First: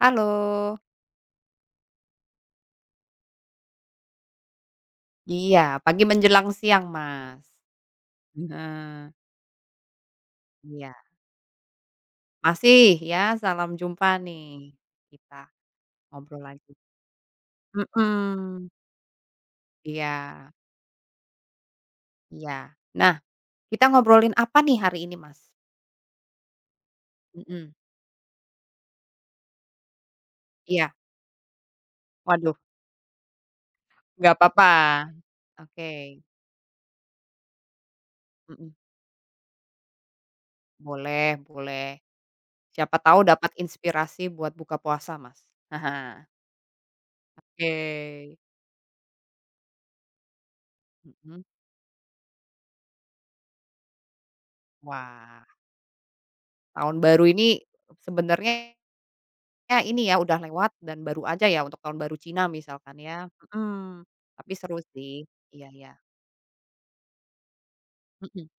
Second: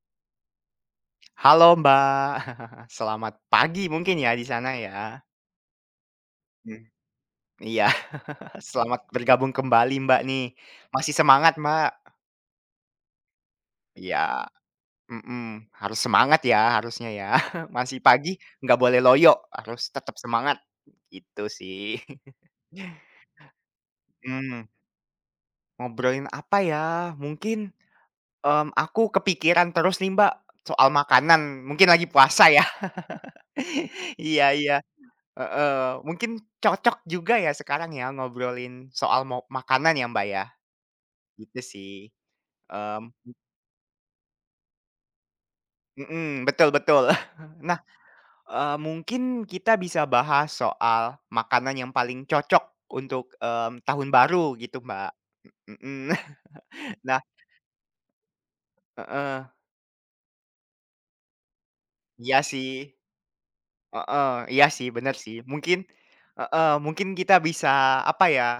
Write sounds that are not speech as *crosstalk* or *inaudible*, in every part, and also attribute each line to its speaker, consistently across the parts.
Speaker 1: Halo.
Speaker 2: Halo Mbak, *laughs* selamat pagi mungkin ya di sana ya?
Speaker 1: Iya, pagi menjelang
Speaker 2: Mmm,
Speaker 1: siang, Mas.
Speaker 2: iya, *laughs* selamat
Speaker 1: Heeh,
Speaker 2: bergabung kembali Mbak nih.
Speaker 1: iya.
Speaker 2: Masih semangat Mbak?
Speaker 1: Masih ya, salam jumpa
Speaker 2: Iya,
Speaker 1: nih, kita
Speaker 2: mhm, harus semangat
Speaker 1: ngobrol
Speaker 2: ya
Speaker 1: lagi.
Speaker 2: harusnya ya. *laughs* Masih pagi,
Speaker 1: Mhm,
Speaker 2: nggak boleh loyo, harus tetap
Speaker 1: iya
Speaker 2: semangat, gitu sih.
Speaker 1: iya. Nah,
Speaker 2: *laughs*
Speaker 1: kita ngobrolin apa
Speaker 2: Mmm,
Speaker 1: nih hari ini, Mas?
Speaker 2: ngobrolin apa ya? Mungkin,
Speaker 1: Mhm,
Speaker 2: aku kepikiran terus nih Mbak, soal
Speaker 1: iya.
Speaker 2: makanan, mungkin lagi puasa
Speaker 1: Waduh,
Speaker 2: ya. *laughs*
Speaker 1: nggak
Speaker 2: Iya
Speaker 1: apa-apa.
Speaker 2: iya.
Speaker 1: Oke,
Speaker 2: Heeh, mungkin cocok juga ya sekarang ya
Speaker 1: mhm.
Speaker 2: ngobrolin soal makanan ya, Mbak, ya,
Speaker 1: Boleh
Speaker 2: gitu
Speaker 1: boleh.
Speaker 2: sih,
Speaker 1: Siapa tahu
Speaker 2: mmm,
Speaker 1: dapat inspirasi buat buka puasa, Mas. *laughs*
Speaker 2: mhm, betul betul. *laughs* Nah,
Speaker 1: Oke.
Speaker 2: mungkin kita bisa bahas soal
Speaker 1: Mhm.
Speaker 2: makanan yang paling cocok untuk, tahun baru gitu, Mbak,
Speaker 1: Wah,
Speaker 2: mhm.
Speaker 1: tahun
Speaker 2: *laughs* Nah
Speaker 1: baru ini sebenarnya
Speaker 2: heeh,
Speaker 1: Ya ini ya, udah lewat dan baru aja ya untuk Tahun Baru
Speaker 2: iya
Speaker 1: Cina misalkan
Speaker 2: sih,
Speaker 1: ya, mhm,
Speaker 2: heeh,
Speaker 1: tapi
Speaker 2: iya
Speaker 1: seru
Speaker 2: sih, bener
Speaker 1: sih,
Speaker 2: sih,
Speaker 1: iya
Speaker 2: mungkin
Speaker 1: iya,
Speaker 2: heeh, mungkin kita bisa, apa
Speaker 1: mhm,
Speaker 2: ya,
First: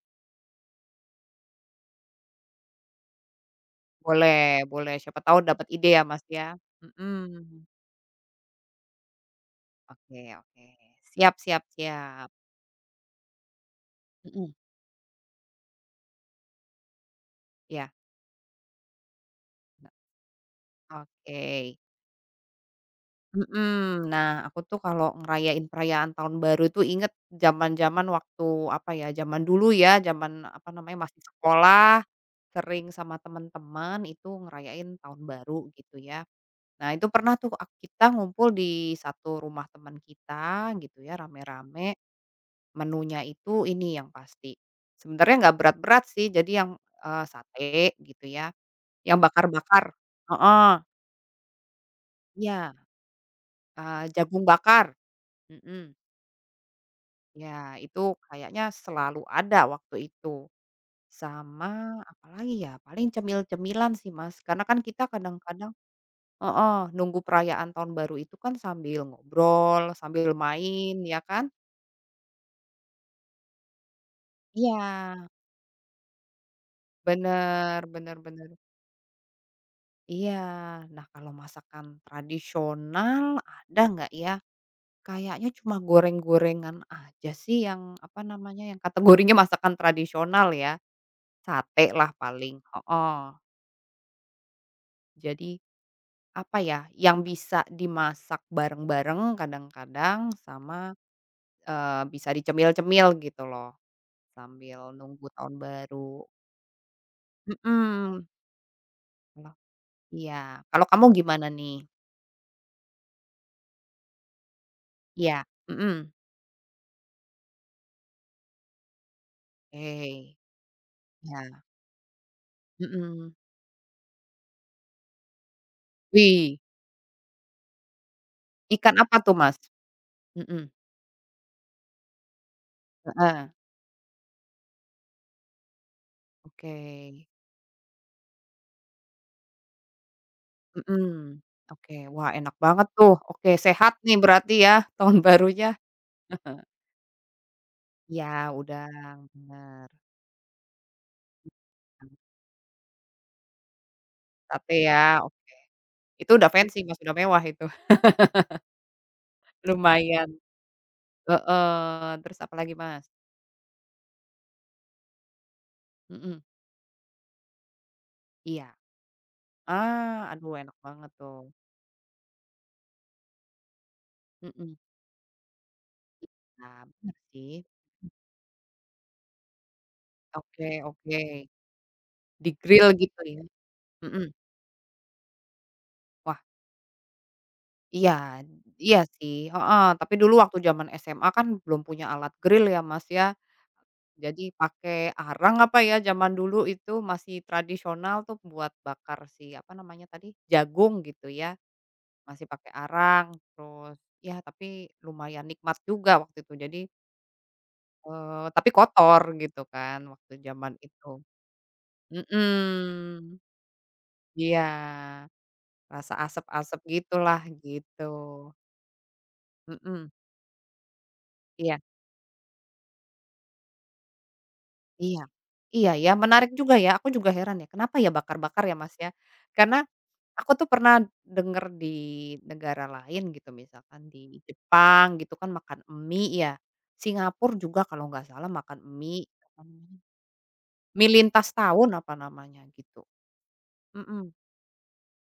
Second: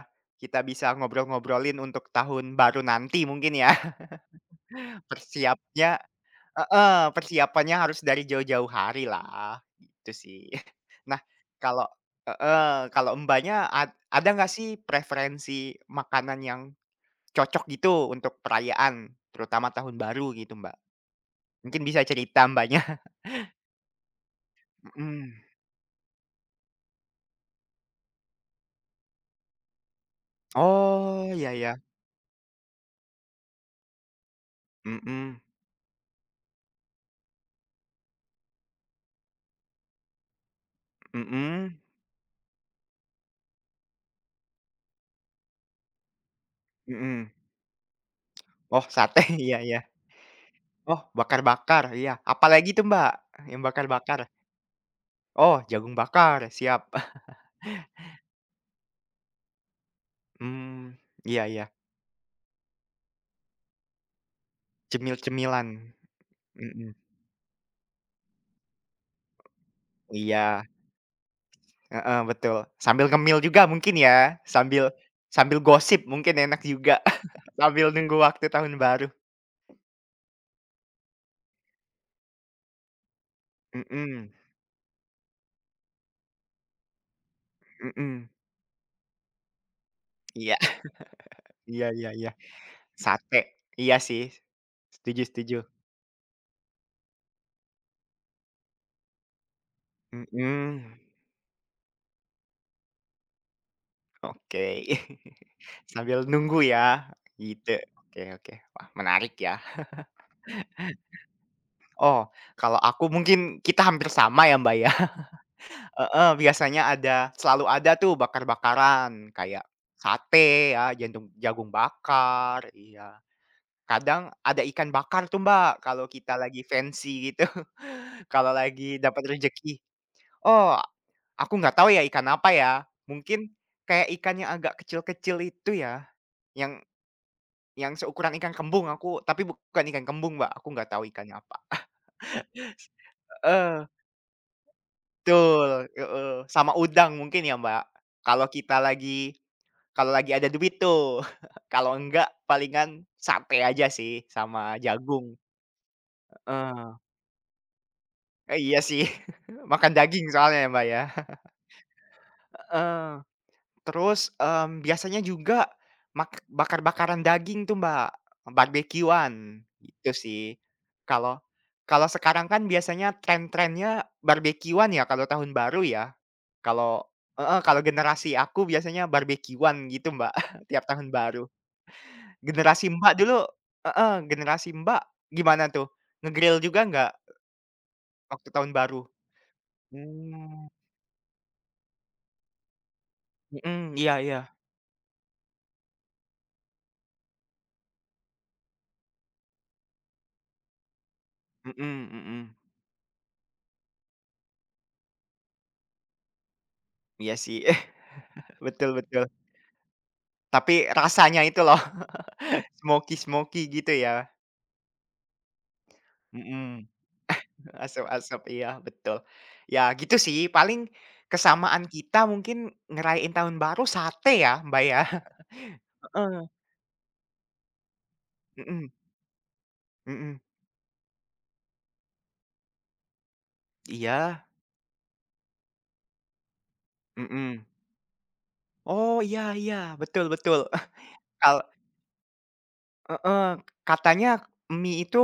Speaker 2: kita bisa ngobrol-ngobrolin untuk tahun baru nanti mungkin ya
Speaker 1: boleh boleh
Speaker 2: *laughs*
Speaker 1: siapa tahu dapat ide
Speaker 2: persiapnya
Speaker 1: ya Mas ya,
Speaker 2: Heeh,
Speaker 1: mhm,
Speaker 2: persiapannya harus dari jauh-jauh hari lah, gitu
Speaker 1: oke
Speaker 2: sih.
Speaker 1: oke,
Speaker 2: *laughs* Nah,
Speaker 1: siap siap
Speaker 2: kalau
Speaker 1: siap,
Speaker 2: heeh, kalau Mbaknya ada nggak
Speaker 1: mhm,
Speaker 2: sih preferensi makanan yang cocok
Speaker 1: iya,
Speaker 2: gitu untuk perayaan, terutama tahun baru gitu, Mbak?
Speaker 1: oke,
Speaker 2: Mungkin bisa cerita Mbaknya. *laughs*
Speaker 1: mhm, nah aku tuh kalau
Speaker 2: Mhm.
Speaker 1: ngerayain perayaan Tahun Baru tuh inget zaman-zaman waktu apa ya, zaman dulu ya, zaman apa namanya, masih
Speaker 2: Oh, iya iya.
Speaker 1: sekolah, sering sama teman-teman itu ngerayain Tahun
Speaker 2: Mhm
Speaker 1: Baru gitu ya. Nah, itu pernah tuh kita ngumpul di satu rumah teman kita gitu ya,
Speaker 2: mhm
Speaker 1: rame-rame, menunya itu ini yang pasti. Sebenarnya nggak berat-berat sih, jadi yang,
Speaker 2: mhm.
Speaker 1: sate gitu ya,
Speaker 2: Oh,
Speaker 1: yang
Speaker 2: sate, *laughs* iya ya.
Speaker 1: bakar-bakar heeh,
Speaker 2: Oh, bakar-bakar, iya.
Speaker 1: iya,
Speaker 2: Apalagi tuh, Mbak, yang bakar-bakar?
Speaker 1: jagung bakar,
Speaker 2: Oh,
Speaker 1: mhm,
Speaker 2: jagung bakar, siap. *laughs*
Speaker 1: ya itu kayaknya selalu ada waktu itu.
Speaker 2: Hmm iya ya.
Speaker 1: Sama apalagi ya, paling cemil-cemilan sih, Mas, karena kan kita
Speaker 2: Cemil-cemilan.
Speaker 1: kadang-kadang heeh,
Speaker 2: Mhm,
Speaker 1: nunggu perayaan tahun baru itu kan sambil ngobrol, sambil
Speaker 2: iya,
Speaker 1: main, ya kan?
Speaker 2: heeh, betul. Sambil ngemil juga mungkin ya, sambil
Speaker 1: Iya,
Speaker 2: sambil gosip mungkin enak juga, *laughs*
Speaker 1: bener
Speaker 2: sambil
Speaker 1: bener
Speaker 2: nunggu
Speaker 1: bener.
Speaker 2: waktu tahun baru.
Speaker 1: Iya. Nah, kalau masakan tradisional ada nggak ya?
Speaker 2: Mhm,
Speaker 1: Kayaknya cuma goreng-gorengan aja sih yang, apa
Speaker 2: mhm,
Speaker 1: namanya, yang kategorinya *laughs* masakan tradisional
Speaker 2: iya
Speaker 1: ya.
Speaker 2: *laughs* iya
Speaker 1: Sate lah
Speaker 2: iya iya,
Speaker 1: paling, heeh.
Speaker 2: sate, iya sih, setuju setuju.
Speaker 1: Jadi, apa ya, yang bisa dimasak bareng-bareng kadang-kadang sama,
Speaker 2: Mhm,
Speaker 1: bisa dicemil-cemil gitu loh,
Speaker 2: oke.
Speaker 1: sambil nunggu
Speaker 2: *laughs*
Speaker 1: tahun
Speaker 2: Sambil
Speaker 1: baru.
Speaker 2: nunggu ya, gitu, oke
Speaker 1: Mhm.
Speaker 2: oke. Wah menarik
Speaker 1: Kalau
Speaker 2: ya.
Speaker 1: iya. Kalau kamu gimana nih?
Speaker 2: Oh, kalau aku mungkin kita hampir sama ya, Mbak, ya.
Speaker 1: Iya, mhm.
Speaker 2: Heeh, biasanya ada selalu ada tuh bakar-bakaran kayak
Speaker 1: Oke,
Speaker 2: sate ya, jantung
Speaker 1: ya.
Speaker 2: jagung bakar, iya.
Speaker 1: Mhm.
Speaker 2: Kadang ada ikan bakar tuh, Mbak, kalau kita
Speaker 1: Wih,
Speaker 2: lagi fancy gitu, *laughs* kalau
Speaker 1: ikan
Speaker 2: lagi
Speaker 1: apa
Speaker 2: dapat
Speaker 1: tuh, Mas?
Speaker 2: rejeki.
Speaker 1: Mhm.
Speaker 2: Oh, aku nggak tahu ya ikan apa ya,
Speaker 1: Heeh,
Speaker 2: mungkin kayak ikan yang agak kecil-kecil itu ya,
Speaker 1: oke,
Speaker 2: yang yang seukuran ikan kembung aku tapi bukan ikan kembung, Mbak, aku nggak
Speaker 1: mhm.
Speaker 2: tahu ikannya apa.
Speaker 1: Oke,
Speaker 2: *laughs*
Speaker 1: wah enak banget tuh, oke
Speaker 2: Heeh,
Speaker 1: sehat nih berarti ya *laughs* tahun barunya.
Speaker 2: betul, heeh, sama udang mungkin ya, Mbak,
Speaker 1: Iya
Speaker 2: kalau kita
Speaker 1: udang,
Speaker 2: lagi
Speaker 1: bener,
Speaker 2: Kalau lagi ada duit tuh. *laughs* Kalau enggak palingan sate aja sih
Speaker 1: sate
Speaker 2: sama
Speaker 1: ya, ok
Speaker 2: jagung,
Speaker 1: itu udah fancy,
Speaker 2: heeh.
Speaker 1: Mas, udah mewah itu, *laughs*
Speaker 2: Eh, iya sih, *laughs* makan daging
Speaker 1: lumayan
Speaker 2: soalnya ya, Mbak, ya,
Speaker 1: heeh, terus apalagi, Mas?
Speaker 2: heeh. Terus, biasanya juga
Speaker 1: Mhm,
Speaker 2: bakar-bakaran daging tuh, Mbak,
Speaker 1: iya,
Speaker 2: barbekyuan, gitu
Speaker 1: ah,
Speaker 2: sih.
Speaker 1: aduh enak banget tuh,
Speaker 2: Kalau kalau sekarang kan biasanya tren-trennya
Speaker 1: mhm,
Speaker 2: barbekyuan ya kalau tahun baru ya.
Speaker 1: nah
Speaker 2: Kalau
Speaker 1: bener sih,
Speaker 2: heeh, kalau generasi aku biasanya barbekyuan gitu, Mbak, *laughs*
Speaker 1: oke
Speaker 2: tiap tahun
Speaker 1: oke,
Speaker 2: baru. Generasi
Speaker 1: di-grill
Speaker 2: Mbak
Speaker 1: gitu ya?
Speaker 2: dulu heeh,
Speaker 1: Mhm.
Speaker 2: generasi Mbak gimana tuh? Nge-grill juga nggak
Speaker 1: Iya
Speaker 2: waktu tahun
Speaker 1: iya
Speaker 2: baru?
Speaker 1: sih, heeh, tapi dulu waktu
Speaker 2: Mmm.
Speaker 1: zaman SMA kan belum punya alat grill ya, Mas, ya.
Speaker 2: Mhm, iya iya,
Speaker 1: Jadi pakai arang apa ya zaman dulu itu masih tradisional tuh buat bakar si apa namanya tadi, jagung gitu ya,
Speaker 2: mhm
Speaker 1: masih
Speaker 2: mhm.
Speaker 1: pakai arang terus ya tapi lumayan nikmat juga waktu itu jadi,
Speaker 2: Iya sih, *laughs*
Speaker 1: tapi
Speaker 2: betul
Speaker 1: kotor
Speaker 2: betul.
Speaker 1: gitu kan waktu zaman
Speaker 2: Tapi
Speaker 1: itu,
Speaker 2: rasanya itu loh, *laughs*
Speaker 1: mhm,
Speaker 2: smoky-smoky gitu ya?
Speaker 1: iya, rasa asap-asap
Speaker 2: Mhm,
Speaker 1: gitulah gitu,
Speaker 2: asap-asap, iya betul. Ya
Speaker 1: mhm.
Speaker 2: gitu sih,
Speaker 1: Iya.
Speaker 2: kesamaan kita mungkin ngerayain tahun baru sate ya, Mbak, ya?
Speaker 1: Iya. Iya ya,
Speaker 2: Heeh,
Speaker 1: menarik juga ya, aku juga heran ya, kenapa ya bakar-bakar ya, Mas,
Speaker 2: *laughs*
Speaker 1: ya? Karena
Speaker 2: mhm mhm.
Speaker 1: aku tuh pernah denger di negara lain gitu, misalkan di
Speaker 2: Iya,
Speaker 1: Jepang gitu kan makan mie ya, Singapura
Speaker 2: mhm.
Speaker 1: juga kalau nggak salah makan
Speaker 2: Oh,
Speaker 1: mie,
Speaker 2: iya
Speaker 1: mhm.
Speaker 2: iya,
Speaker 1: mie
Speaker 2: betul betul. *laughs*
Speaker 1: mie lintas
Speaker 2: Kalau
Speaker 1: tahun apa namanya gitu,
Speaker 2: Heeh,
Speaker 1: mhm,
Speaker 2: katanya mie itu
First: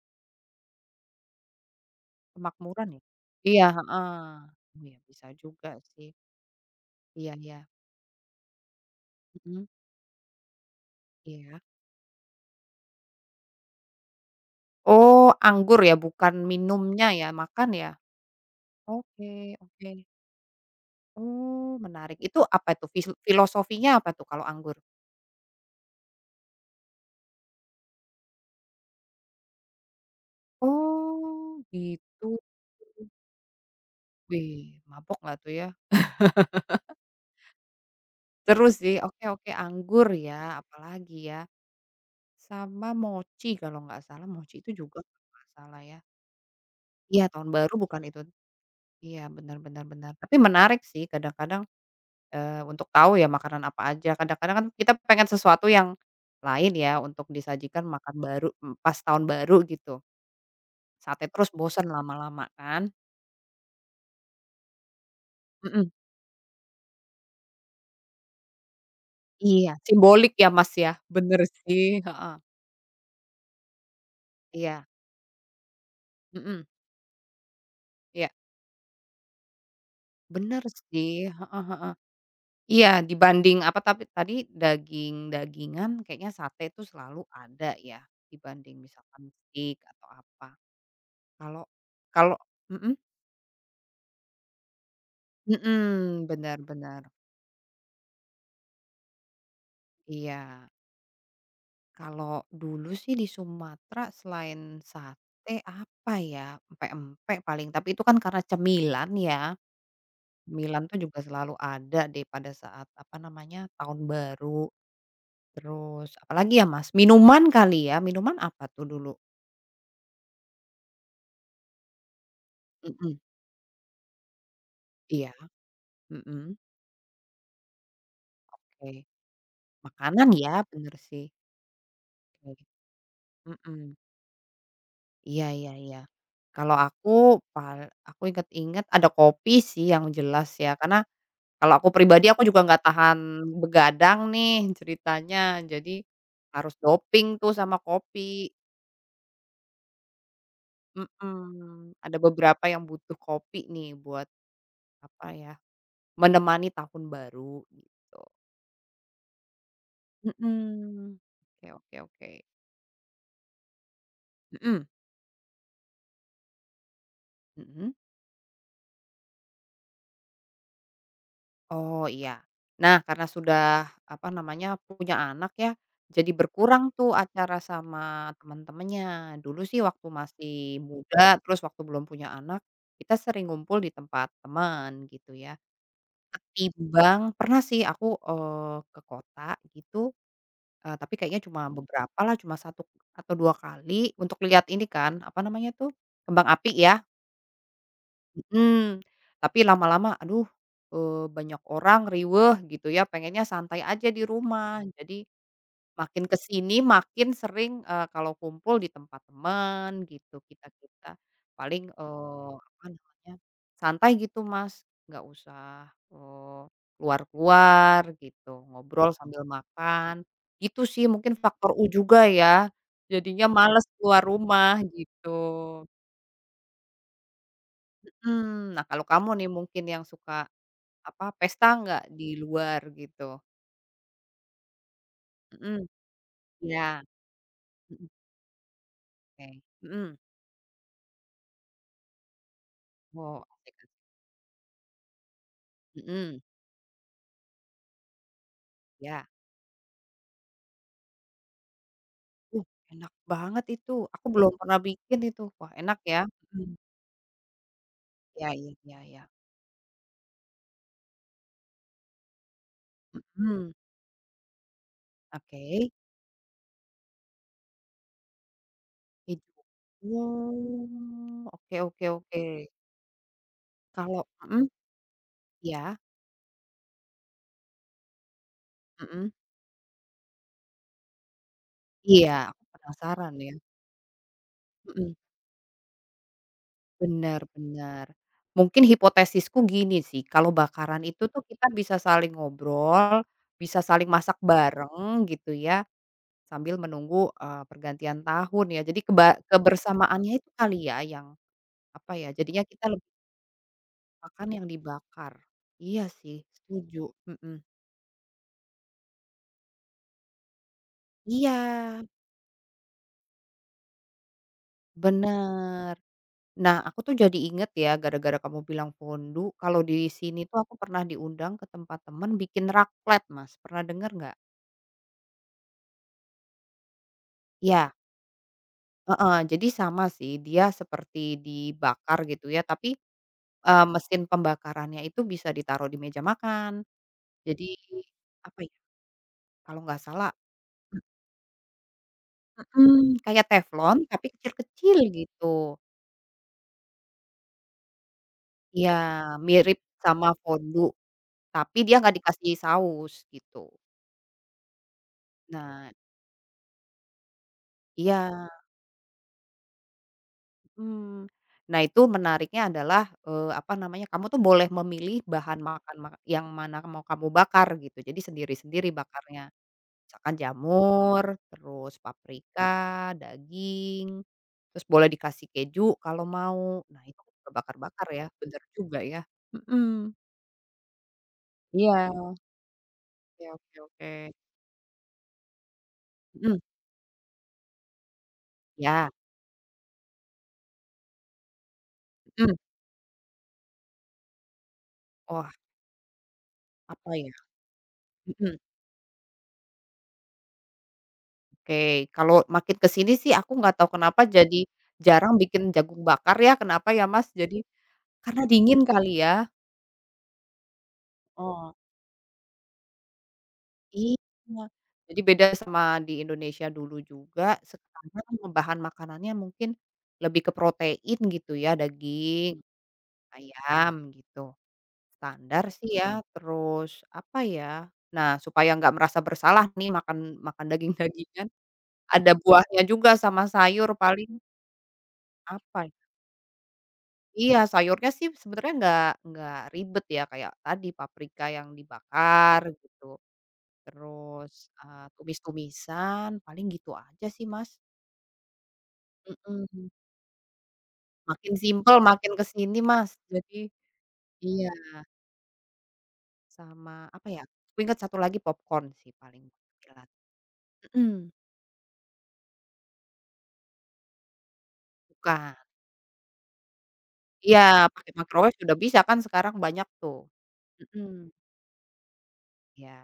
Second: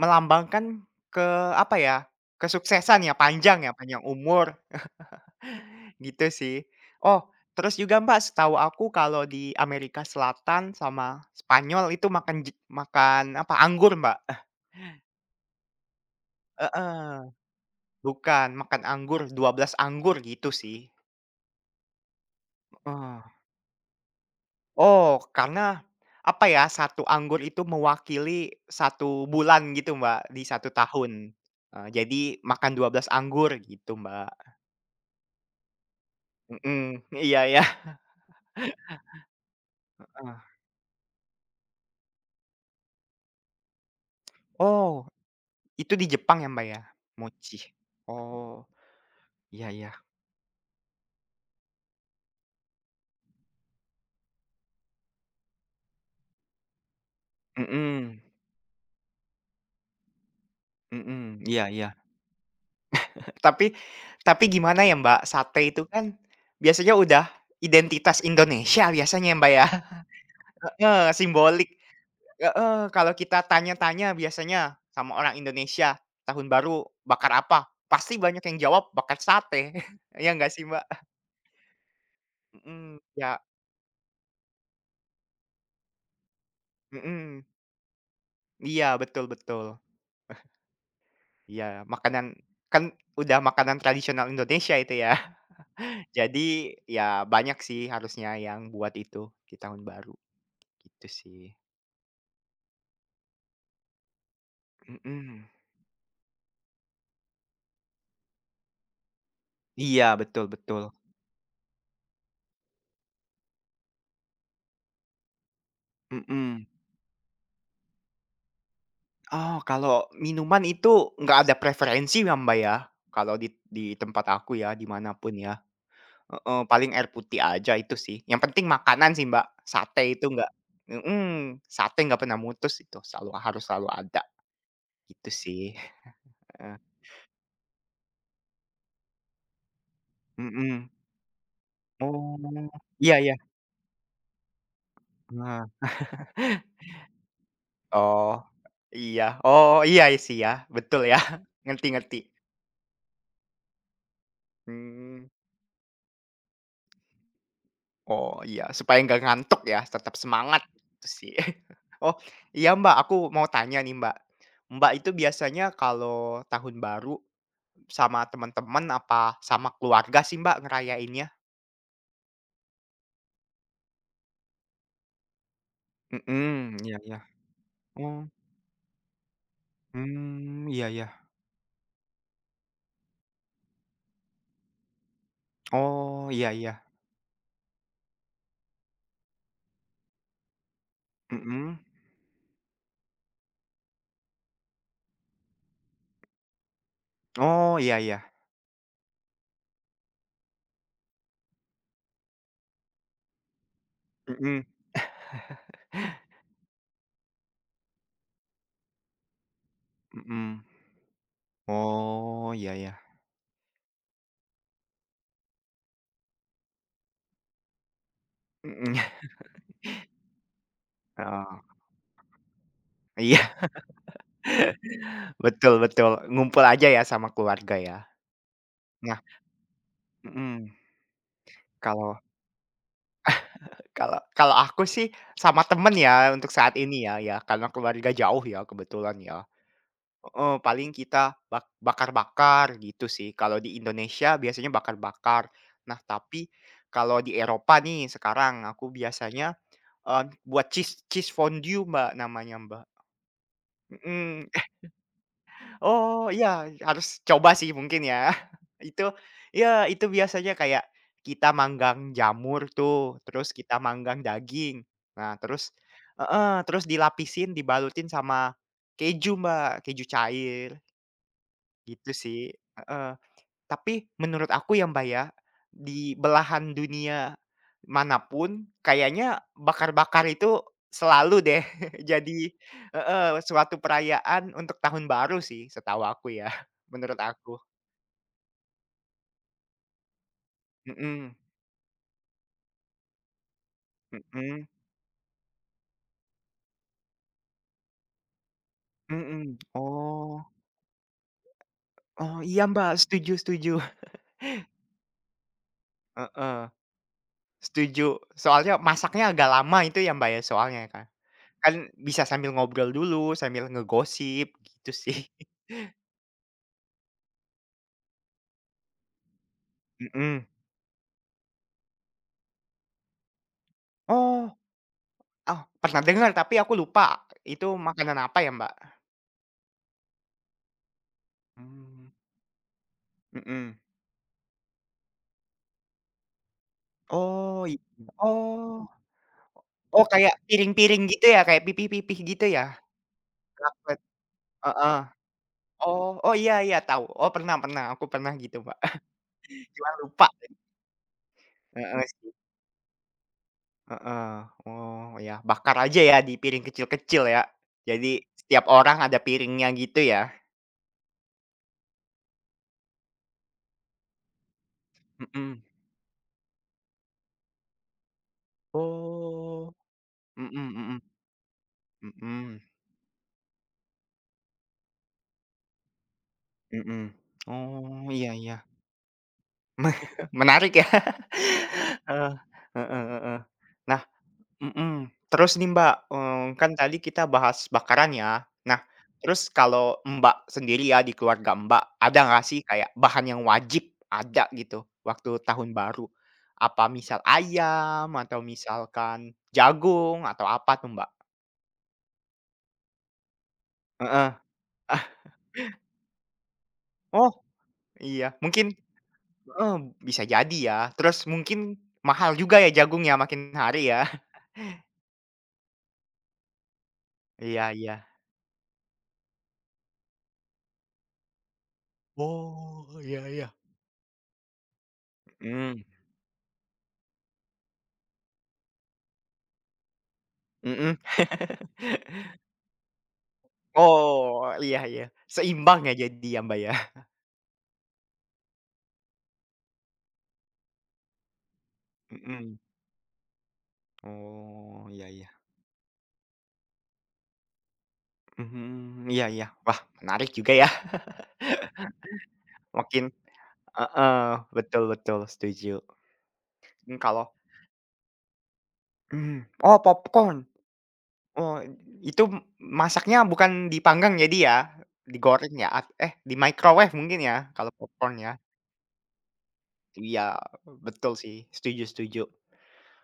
Speaker 2: melambangkan apa ya,
Speaker 1: kemakmuran ya?
Speaker 2: kesuksesan
Speaker 1: Iya,
Speaker 2: ya, panjang
Speaker 1: heeh.
Speaker 2: umur,
Speaker 1: Iya bisa juga
Speaker 2: *laughs*
Speaker 1: sih,
Speaker 2: gitu sih. Oh,
Speaker 1: iya iya,
Speaker 2: terus juga Mbak, setahu aku kalau di
Speaker 1: mhm,
Speaker 2: Amerika Selatan sama
Speaker 1: iya.
Speaker 2: Spanyol itu makan makan apa, anggur Mbak.
Speaker 1: Oh, anggur ya bukan minumnya
Speaker 2: Heeh,
Speaker 1: ya, makan ya?
Speaker 2: bukan, makan anggur, dua
Speaker 1: Oke
Speaker 2: belas
Speaker 1: oke.
Speaker 2: anggur gitu sih.
Speaker 1: Oh, menarik. Itu apa tuh
Speaker 2: Heeh.
Speaker 1: filosofinya apa tuh kalau anggur?
Speaker 2: Oh, karena apa ya, satu anggur itu mewakili satu bulan gitu, Mbak, di satu tahun.
Speaker 1: Oh,
Speaker 2: Jadi
Speaker 1: gitu.
Speaker 2: makan 12 anggur gitu, Mbak.
Speaker 1: Wih, mabok nggak tuh ya?
Speaker 2: Mhm, iya iya,
Speaker 1: Terus sih. Oke oke, anggur ya,
Speaker 2: heeh.
Speaker 1: apalagi ya? Sama mochi kalau nggak salah, mochi itu juga
Speaker 2: Oh,
Speaker 1: kalau nggak salah
Speaker 2: itu
Speaker 1: ya?
Speaker 2: di Jepang ya, Mbak, ya?
Speaker 1: Iya, tahun
Speaker 2: Mochi.
Speaker 1: baru bukan itu?
Speaker 2: Oh,
Speaker 1: Iya, benar
Speaker 2: iya
Speaker 1: benar
Speaker 2: iya.
Speaker 1: benar. Tapi menarik sih kadang-kadang, untuk tahu ya makanan apa aja. Kadang-kadang kan kita pengen sesuatu yang lain ya untuk disajikan makan
Speaker 2: Mhm,
Speaker 1: baru, pas tahun baru gitu. Sate
Speaker 2: mhm,
Speaker 1: terus
Speaker 2: iya
Speaker 1: bosan
Speaker 2: iya.
Speaker 1: lama-lama kan?
Speaker 2: Tapi tapi gimana ya, Mbak, sate itu
Speaker 1: Mhm.
Speaker 2: kan biasanya udah identitas Indonesia biasanya ya, Mbak, ya?
Speaker 1: Iya,
Speaker 2: *laughs*
Speaker 1: simbolik ya, Mas, ya,
Speaker 2: Heeh,
Speaker 1: bener
Speaker 2: simbolik
Speaker 1: sih, heeh,
Speaker 2: Heeh, kalau kita tanya-tanya biasanya
Speaker 1: iya,
Speaker 2: sama orang Indonesia, "Tahun
Speaker 1: mhm,
Speaker 2: baru bakar apa?" Pasti
Speaker 1: iya,
Speaker 2: banyak yang jawab, "Bakar sate." *laughs* Ya nggak
Speaker 1: bener
Speaker 2: sih, Mbak?
Speaker 1: sih, heeh,
Speaker 2: Mhm,
Speaker 1: iya,
Speaker 2: ya
Speaker 1: dibanding apa tapi tadi daging-dagingan kayaknya sate itu selalu
Speaker 2: mhm,
Speaker 1: ada ya, dibanding
Speaker 2: iya, betul
Speaker 1: misalkan
Speaker 2: betul.
Speaker 1: steak atau apa. Kalau
Speaker 2: Iya,
Speaker 1: kalau
Speaker 2: kan
Speaker 1: mhm
Speaker 2: udah makanan tradisional Indonesia itu ya. *laughs*
Speaker 1: mhm, bener
Speaker 2: Jadi,
Speaker 1: bener,
Speaker 2: ya banyak sih harusnya yang buat itu di tahun baru,
Speaker 1: iya.
Speaker 2: gitu sih.
Speaker 1: Kalau dulu sih di Sumatera selain
Speaker 2: Mhm.
Speaker 1: sate apa ya, empek-empek paling, tapi itu kan karena cemilan ya.
Speaker 2: Iya, betul betul.
Speaker 1: Milan tuh juga selalu ada deh pada saat, apa namanya, tahun baru, terus apalagi
Speaker 2: Mhm.
Speaker 1: ya, Mas? Minuman kali ya? Minuman apa tuh dulu?
Speaker 2: Oh, kalau minuman itu nggak ada preferensi ya, Mbak, ya?
Speaker 1: Mhm.
Speaker 2: Kalau di tempat aku ya,
Speaker 1: Iya,
Speaker 2: dimanapun ya,
Speaker 1: mhm,
Speaker 2: heeh, paling air putih aja itu sih, yang penting
Speaker 1: oke.
Speaker 2: makanan sih, Mbak, sate itu
Speaker 1: Makanan
Speaker 2: nggak
Speaker 1: ya, bener sih.
Speaker 2: mhm, sate nggak pernah
Speaker 1: Oke,
Speaker 2: mutus itu, selalu harus selalu
Speaker 1: mhm.
Speaker 2: ada, gitu
Speaker 1: Iya iya
Speaker 2: sih,
Speaker 1: iya.
Speaker 2: heeh,
Speaker 1: Kalau aku pal aku inget-inget ada kopi sih yang jelas ya,
Speaker 2: mhm.
Speaker 1: karena kalau aku pribadi
Speaker 2: Oh,
Speaker 1: aku juga nggak
Speaker 2: iya
Speaker 1: tahan
Speaker 2: iya,
Speaker 1: begadang nih ceritanya,
Speaker 2: heeh,
Speaker 1: jadi harus doping tuh sama
Speaker 2: oh,
Speaker 1: kopi.
Speaker 2: iya, oh, iya sih ya, betul ya, *laughs* ngerti
Speaker 1: Mhm, ada
Speaker 2: ngerti,
Speaker 1: beberapa yang butuh kopi nih buat
Speaker 2: mmm.
Speaker 1: apa ya, menemani tahun baru gitu.
Speaker 2: Oh, iya, supaya nggak ngantuk ya, tetap semangat, gitu
Speaker 1: Mhm.
Speaker 2: sih.
Speaker 1: Oke
Speaker 2: *laughs*
Speaker 1: oke
Speaker 2: Oh,
Speaker 1: oke.
Speaker 2: iya Mbak, aku mau tanya nih Mbak.
Speaker 1: Mhm,
Speaker 2: Mbak itu biasanya kalau tahun baru
Speaker 1: mhm.
Speaker 2: sama teman-teman apa sama keluarga sih Mbak ngerayainnya?
Speaker 1: Oh iya. Nah karena sudah apa namanya, punya anak ya, jadi
Speaker 2: Mhm,
Speaker 1: berkurang
Speaker 2: iya
Speaker 1: tuh
Speaker 2: iya.
Speaker 1: acara
Speaker 2: Oh,
Speaker 1: sama teman-temannya. Dulu sih waktu masih
Speaker 2: iya iya.
Speaker 1: muda, terus waktu belum punya anak, kita sering ngumpul di tempat teman gitu ya.
Speaker 2: Oh, iya iya.
Speaker 1: Ketimbang pernah sih aku, ke kota gitu Eee, tapi kayaknya cuma
Speaker 2: Mhm.
Speaker 1: beberapa lah, cuma satu atau 2 kali untuk lihat ini kan, apa namanya tuh, kembang api ya,
Speaker 2: Oh, iya iya.
Speaker 1: mhm. Tapi lama-lama aduh, banyak orang riweuh gitu ya, pengennya santai aja di
Speaker 2: Mhm
Speaker 1: rumah. Jadi Makin ke sini makin sering, kalau kumpul di tempat teman gitu,
Speaker 2: mhm.
Speaker 1: kita-kita. Paling,
Speaker 2: Oh, iya
Speaker 1: apa
Speaker 2: iya.
Speaker 1: namanya, santai gitu Mas, nggak usah, keluar-keluar gitu,
Speaker 2: Mhm,
Speaker 1: ngobrol sambil makan. Itu sih mungkin
Speaker 2: heeh.
Speaker 1: faktor
Speaker 2: *laughs*
Speaker 1: U juga ya,
Speaker 2: Iya,
Speaker 1: jadinya
Speaker 2: *laughs*
Speaker 1: males keluar rumah gitu.
Speaker 2: betul betul, ngumpul aja ya sama keluarga ya?
Speaker 1: Mhm, nah kalau
Speaker 2: Nah
Speaker 1: kamu nih mungkin yang suka,
Speaker 2: mhm,
Speaker 1: apa, pesta nggak
Speaker 2: kalau
Speaker 1: di luar gitu?
Speaker 2: Kalau kalau aku sih sama
Speaker 1: Mhm,
Speaker 2: temen ya untuk saat
Speaker 1: iya,
Speaker 2: ini ya ya karena
Speaker 1: mhm,
Speaker 2: keluarga jauh ya kebetulan ya.
Speaker 1: oke, mhm.
Speaker 2: Heeh, paling kita bakar-bakar gitu sih.
Speaker 1: Oh,
Speaker 2: Kalau
Speaker 1: asik
Speaker 2: di
Speaker 1: asik,
Speaker 2: Indonesia biasanya bakar-bakar. Nah
Speaker 1: mhm,
Speaker 2: tapi kalau di Eropa nih sekarang aku
Speaker 1: iya.
Speaker 2: biasanya, buat cheese cheese fondue Mbak namanya
Speaker 1: Uh,
Speaker 2: Mbak,
Speaker 1: enak banget itu. Aku
Speaker 2: mhm.
Speaker 1: belum pernah bikin itu. Wah, enak ya?
Speaker 2: Oh, iya,
Speaker 1: Mhm.
Speaker 2: harus coba sih mungkin ya.
Speaker 1: Iya iya
Speaker 2: *laughs*
Speaker 1: iya
Speaker 2: Itu
Speaker 1: iya.
Speaker 2: ya itu biasanya kayak kita manggang jamur tuh, terus
Speaker 1: Mhm.
Speaker 2: kita manggang daging. Nah,
Speaker 1: Oke,
Speaker 2: terus heeh, terus dilapisin, dibalutin sama keju,
Speaker 1: keju.
Speaker 2: Mbak, keju cair,
Speaker 1: Oh, oke oke
Speaker 2: gitu sih.
Speaker 1: oke.
Speaker 2: Tapi
Speaker 1: Kalau
Speaker 2: menurut
Speaker 1: mhm,
Speaker 2: aku ya, Mbak, ya,
Speaker 1: iya,
Speaker 2: di belahan dunia manapun
Speaker 1: mhm.
Speaker 2: kayaknya bakar-bakar itu selalu deh *laughs*
Speaker 1: Iya,
Speaker 2: jadi
Speaker 1: aku
Speaker 2: heeh,
Speaker 1: penasaran ya.
Speaker 2: suatu perayaan untuk tahun
Speaker 1: Mhm,
Speaker 2: baru sih setahu aku ya, *laughs* menurut
Speaker 1: bener
Speaker 2: aku.
Speaker 1: bener. Mungkin hipotesisku gini sih, kalau bakaran itu
Speaker 2: Mhm,
Speaker 1: tuh kita bisa saling ngobrol, bisa saling masak
Speaker 2: mhm,
Speaker 1: bareng gitu ya, sambil menunggu, pergantian tahun ya. Jadi
Speaker 2: mhm.
Speaker 1: kebersamaannya
Speaker 2: Oh,
Speaker 1: itu kali ya yang Apa ya,
Speaker 2: oh
Speaker 1: jadinya
Speaker 2: iya,
Speaker 1: kita
Speaker 2: Mbak,
Speaker 1: lebih
Speaker 2: setuju setuju.
Speaker 1: makan yang dibakar. Iya sih,
Speaker 2: Heeh,
Speaker 1: setuju, mhm.
Speaker 2: setuju. Soalnya masaknya agak lama itu ya, Mbak, ya, soalnya kan.
Speaker 1: Iya,
Speaker 2: Kan bisa sambil ngobrol dulu, sambil ngegosip gitu sih.
Speaker 1: bener. Nah, aku tuh jadi inget ya, gara-gara kamu bilang fondue, kalau di
Speaker 2: *laughs*
Speaker 1: sini
Speaker 2: Mhm.
Speaker 1: tuh aku pernah diundang ke tempat temen bikin raclette, Mas, pernah denger nggak?
Speaker 2: Oh. Oh, pernah dengar tapi aku lupa itu
Speaker 1: Ya
Speaker 2: makanan apa ya, Mbak?
Speaker 1: heeh, jadi sama sih, dia seperti
Speaker 2: Mmm,
Speaker 1: dibakar gitu ya, tapi,
Speaker 2: mhm.
Speaker 1: mesin pembakarannya itu bisa ditaruh di meja makan. Jadi,
Speaker 2: Oh, iya.
Speaker 1: apa ya,
Speaker 2: Oh.
Speaker 1: kalau nggak
Speaker 2: Oh,
Speaker 1: salah
Speaker 2: kayak piring-piring gitu ya, kayak pipih-pipih gitu ya?
Speaker 1: mhm, kayak teflon
Speaker 2: Coklat,
Speaker 1: tapi kecil-kecil
Speaker 2: heeh.
Speaker 1: gitu.
Speaker 2: Oh oh, iya iya, tahu. Oh, pernah pernah, aku pernah gitu, Mbak.
Speaker 1: Iya,
Speaker 2: *laughs*
Speaker 1: mirip
Speaker 2: Cuma lupa.
Speaker 1: sama fondue, tapi dia
Speaker 2: Heeh
Speaker 1: nggak
Speaker 2: sih,
Speaker 1: dikasih saus gitu.
Speaker 2: heeh. Oh, ya bakar
Speaker 1: Nah
Speaker 2: aja ya di piring kecil-kecil ya. Jadi
Speaker 1: iya,
Speaker 2: setiap orang ada piringnya gitu ya?
Speaker 1: mhm. Nah itu menariknya adalah, apa namanya, kamu tuh boleh memilih bahan
Speaker 2: Mhm.
Speaker 1: makan ma yang mana mau kamu bakar gitu, jadi sendiri-sendiri bakarnya.
Speaker 2: Oh.
Speaker 1: Misalkan
Speaker 2: Mhm mhm.
Speaker 1: jamur, terus
Speaker 2: Mhm.
Speaker 1: paprika, daging, terus boleh dikasih keju kalau
Speaker 2: Mhm.
Speaker 1: mau. Nah
Speaker 2: Mhm.
Speaker 1: itu suka bakar-bakar
Speaker 2: Oh,
Speaker 1: ya,
Speaker 2: iya iya.
Speaker 1: bener juga ya.
Speaker 2: Me-
Speaker 1: Mhm.
Speaker 2: *laughs* Menarik ya. *laughs*
Speaker 1: Iya,
Speaker 2: Heeh, heeh heeh.
Speaker 1: oke oke
Speaker 2: Nah
Speaker 1: oke.
Speaker 2: mhm, terus nih Mbak,
Speaker 1: Mhm,
Speaker 2: kan tadi kita bahas bakaran ya. Nah,
Speaker 1: iya,
Speaker 2: terus kalau Mbak sendiri ya, di keluarga Mbak, ada nggak
Speaker 1: mhm.
Speaker 2: sih kayak bahan yang wajib ada gitu waktu
Speaker 1: Wah,
Speaker 2: tahun baru? Apa
Speaker 1: apa
Speaker 2: misal
Speaker 1: ya?
Speaker 2: ayam atau
Speaker 1: Mhm,
Speaker 2: misalkan jagung atau apa tuh Mbak?
Speaker 1: oke. Kalau makin ke sini sih aku nggak tahu kenapa
Speaker 2: Heeh.
Speaker 1: jadi
Speaker 2: Ah,
Speaker 1: jarang bikin jagung bakar ya, kenapa ya, Mas?
Speaker 2: oh
Speaker 1: Jadi
Speaker 2: iya,
Speaker 1: karena
Speaker 2: mungkin
Speaker 1: dingin kali ya?
Speaker 2: heeh, bisa jadi ya. Terus
Speaker 1: Oh,
Speaker 2: mungkin mahal juga ya jagungnya makin hari ya? *laughs*
Speaker 1: iya. Jadi beda sama di Indonesia dulu juga,
Speaker 2: Iya iya.
Speaker 1: sekarang bahan makanannya mungkin lebih ke protein gitu ya, daging,
Speaker 2: Oh, iya iya.
Speaker 1: ayam gitu. Standar
Speaker 2: Mhm,
Speaker 1: sih ya, terus apa ya, nah supaya nggak merasa bersalah nih makan makan
Speaker 2: mhm.
Speaker 1: daging-dagingan, ada buahnya juga sama sayur paling,
Speaker 2: Oh, iya iya. Seimbang
Speaker 1: apa
Speaker 2: ya jadi ya, Mbak, ya?
Speaker 1: Iya, sayurnya sih sebenarnya nggak ribet ya, kayak tadi paprika yang
Speaker 2: Mhm.
Speaker 1: dibakar gitu, terus,
Speaker 2: Oh, iya iya.
Speaker 1: tumis-tumisan, paling gitu aja sih, Mas.
Speaker 2: Mhm, iya iya. Wah,
Speaker 1: Mhm,
Speaker 2: menarik juga ya,
Speaker 1: makin simpel makin ke sini,
Speaker 2: makin
Speaker 1: Mas, jadi
Speaker 2: heeh,
Speaker 1: iya,
Speaker 2: betul betul, setuju.
Speaker 1: sama apa
Speaker 2: Kalau
Speaker 1: ya, aku ingat satu lagi popcorn sih
Speaker 2: mmm,
Speaker 1: paling
Speaker 2: oh,
Speaker 1: kepikiran.
Speaker 2: popcorn.
Speaker 1: Mhm,
Speaker 2: Oh, itu masaknya bukan dipanggang jadi ya? Digoreng
Speaker 1: bukan.
Speaker 2: ya? At eh, di microwave mungkin ya,
Speaker 1: Iya,
Speaker 2: kalau
Speaker 1: pakai
Speaker 2: popcorn ya?
Speaker 1: microwave sudah bisa kan sekarang banyak tuh.
Speaker 2: Iya, betul
Speaker 1: Mhm,
Speaker 2: sih, setuju setuju.
Speaker 1: iya.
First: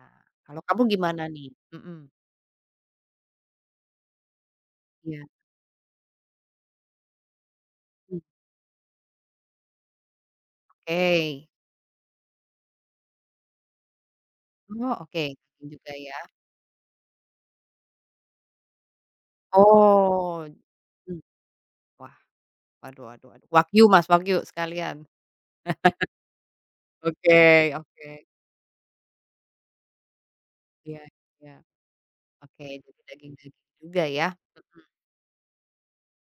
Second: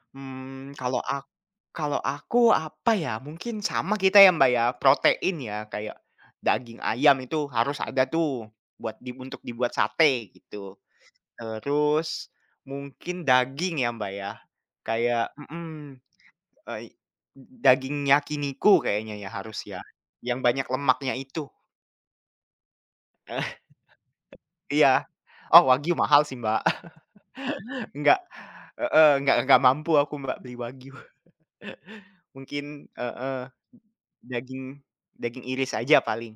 Speaker 1: Kalau
Speaker 2: Mmm,
Speaker 1: kamu gimana nih? Mhm,
Speaker 2: kalau aku apa ya, mungkin sama kita ya, Mbak, ya,
Speaker 1: iya,
Speaker 2: protein ya, kayak daging ayam itu harus ada
Speaker 1: mmm,
Speaker 2: tuh buat untuk dibuat sate gitu.
Speaker 1: oke.
Speaker 2: Terus mungkin daging ya, Mbak, ya,
Speaker 1: Oh, oke,
Speaker 2: kayak
Speaker 1: juga
Speaker 2: mhm,
Speaker 1: ya.
Speaker 2: eee, daging yakiniku kayaknya ya harus ya, yang
Speaker 1: Oh,
Speaker 2: banyak lemaknya
Speaker 1: mmm,
Speaker 2: itu.
Speaker 1: wah, waduh waduh waduh,
Speaker 2: *laughs*
Speaker 1: wagyu, Mas, wagyu
Speaker 2: Iya.
Speaker 1: sekalian.
Speaker 2: Oh, wagyu mahal sih, Mbak,
Speaker 1: Oke
Speaker 2: *laughs*
Speaker 1: oke,
Speaker 2: enggak heeh, enggak mampu aku, Mbak, beli wagyu.
Speaker 1: iya iya, oke,
Speaker 2: Mungkin
Speaker 1: jadi
Speaker 2: heeh.
Speaker 1: daging-daging juga ya, mhm,
Speaker 2: Daging daging iris aja paling,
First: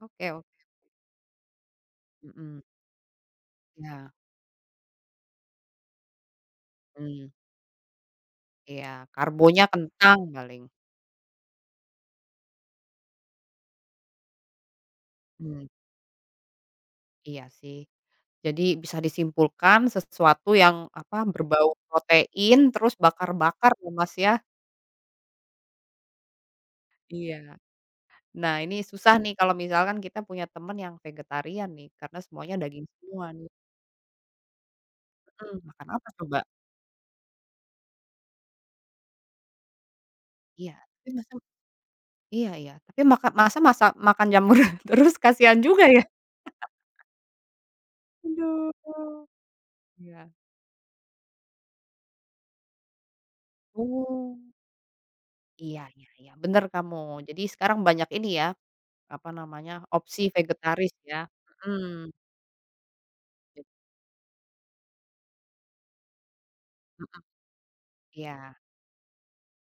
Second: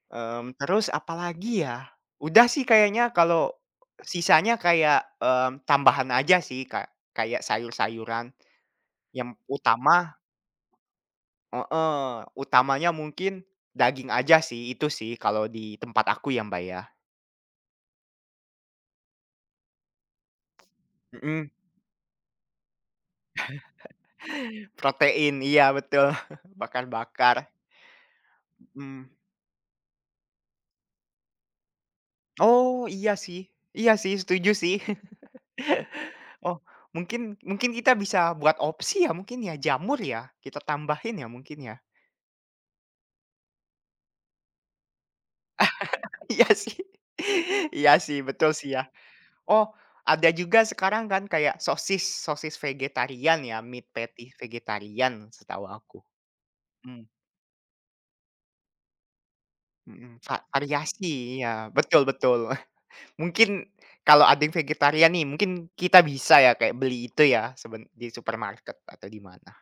Speaker 1: oke oke,
Speaker 2: terus apalagi ya, udah
Speaker 1: mhm,
Speaker 2: sih kayaknya kalau
Speaker 1: iya,
Speaker 2: sisanya kayak, tambahan aja sih Kak,
Speaker 1: mmm,
Speaker 2: kayak sayur-sayuran
Speaker 1: iya,
Speaker 2: yang
Speaker 1: karbonya
Speaker 2: utama
Speaker 1: kentang paling,
Speaker 2: heeh, utamanya mungkin daging aja sih, itu sih kalau
Speaker 1: mmm,
Speaker 2: di tempat aku ya Mbak ya,
Speaker 1: iya sih. Jadi bisa disimpulkan sesuatu yang, apa,
Speaker 2: mhm,
Speaker 1: berbau protein terus bakar-bakar ya, Mas, ya?
Speaker 2: protein iya betul, *laughs* bakar-bakar,
Speaker 1: Iya. Nah, ini
Speaker 2: mhm,
Speaker 1: susah nih kalau misalkan kita punya temen yang vegetarian nih, karena semuanya
Speaker 2: oh
Speaker 1: daging semua nih,
Speaker 2: iya sih setuju sih. *laughs*
Speaker 1: mhm, makan apa coba?
Speaker 2: Oh, mungkin mungkin kita bisa buat opsi ya mungkin ya, jamur ya? Kita
Speaker 1: Iya, tapi
Speaker 2: tambahin ya
Speaker 1: masa
Speaker 2: mungkin ya?
Speaker 1: iya iya, tapi maka masa masa makan jamur *laughs* terus kasihan juga ya?
Speaker 2: *laughs* Iya sih. *laughs* Iya sih, betul sih ya.
Speaker 1: Aduh.
Speaker 2: Oh, ada
Speaker 1: Iya.
Speaker 2: juga sekarang kan kayak sosis, sosis vegetarian ya, meat patty
Speaker 1: Oh,
Speaker 2: vegetarian setahu
Speaker 1: iya
Speaker 2: aku.
Speaker 1: iya iya, bener kamu.
Speaker 2: Hmm
Speaker 1: Jadi sekarang banyak ini ya, apa namanya,
Speaker 2: mhm,
Speaker 1: opsi vegetaris ya.
Speaker 2: variasi, ya betul
Speaker 1: Mhm,
Speaker 2: betul. *laughs* Mungkin kalau ada yang vegetarian nih, mungkin kita bisa ya kayak beli
Speaker 1: mhm,
Speaker 2: itu ya di
Speaker 1: iya,
Speaker 2: supermarket atau di mana.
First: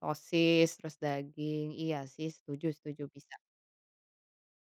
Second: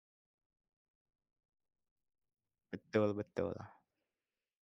Speaker 1: sosis, terus daging, iya sih setuju setuju,
Speaker 2: Betul
Speaker 1: bisa.
Speaker 2: betul.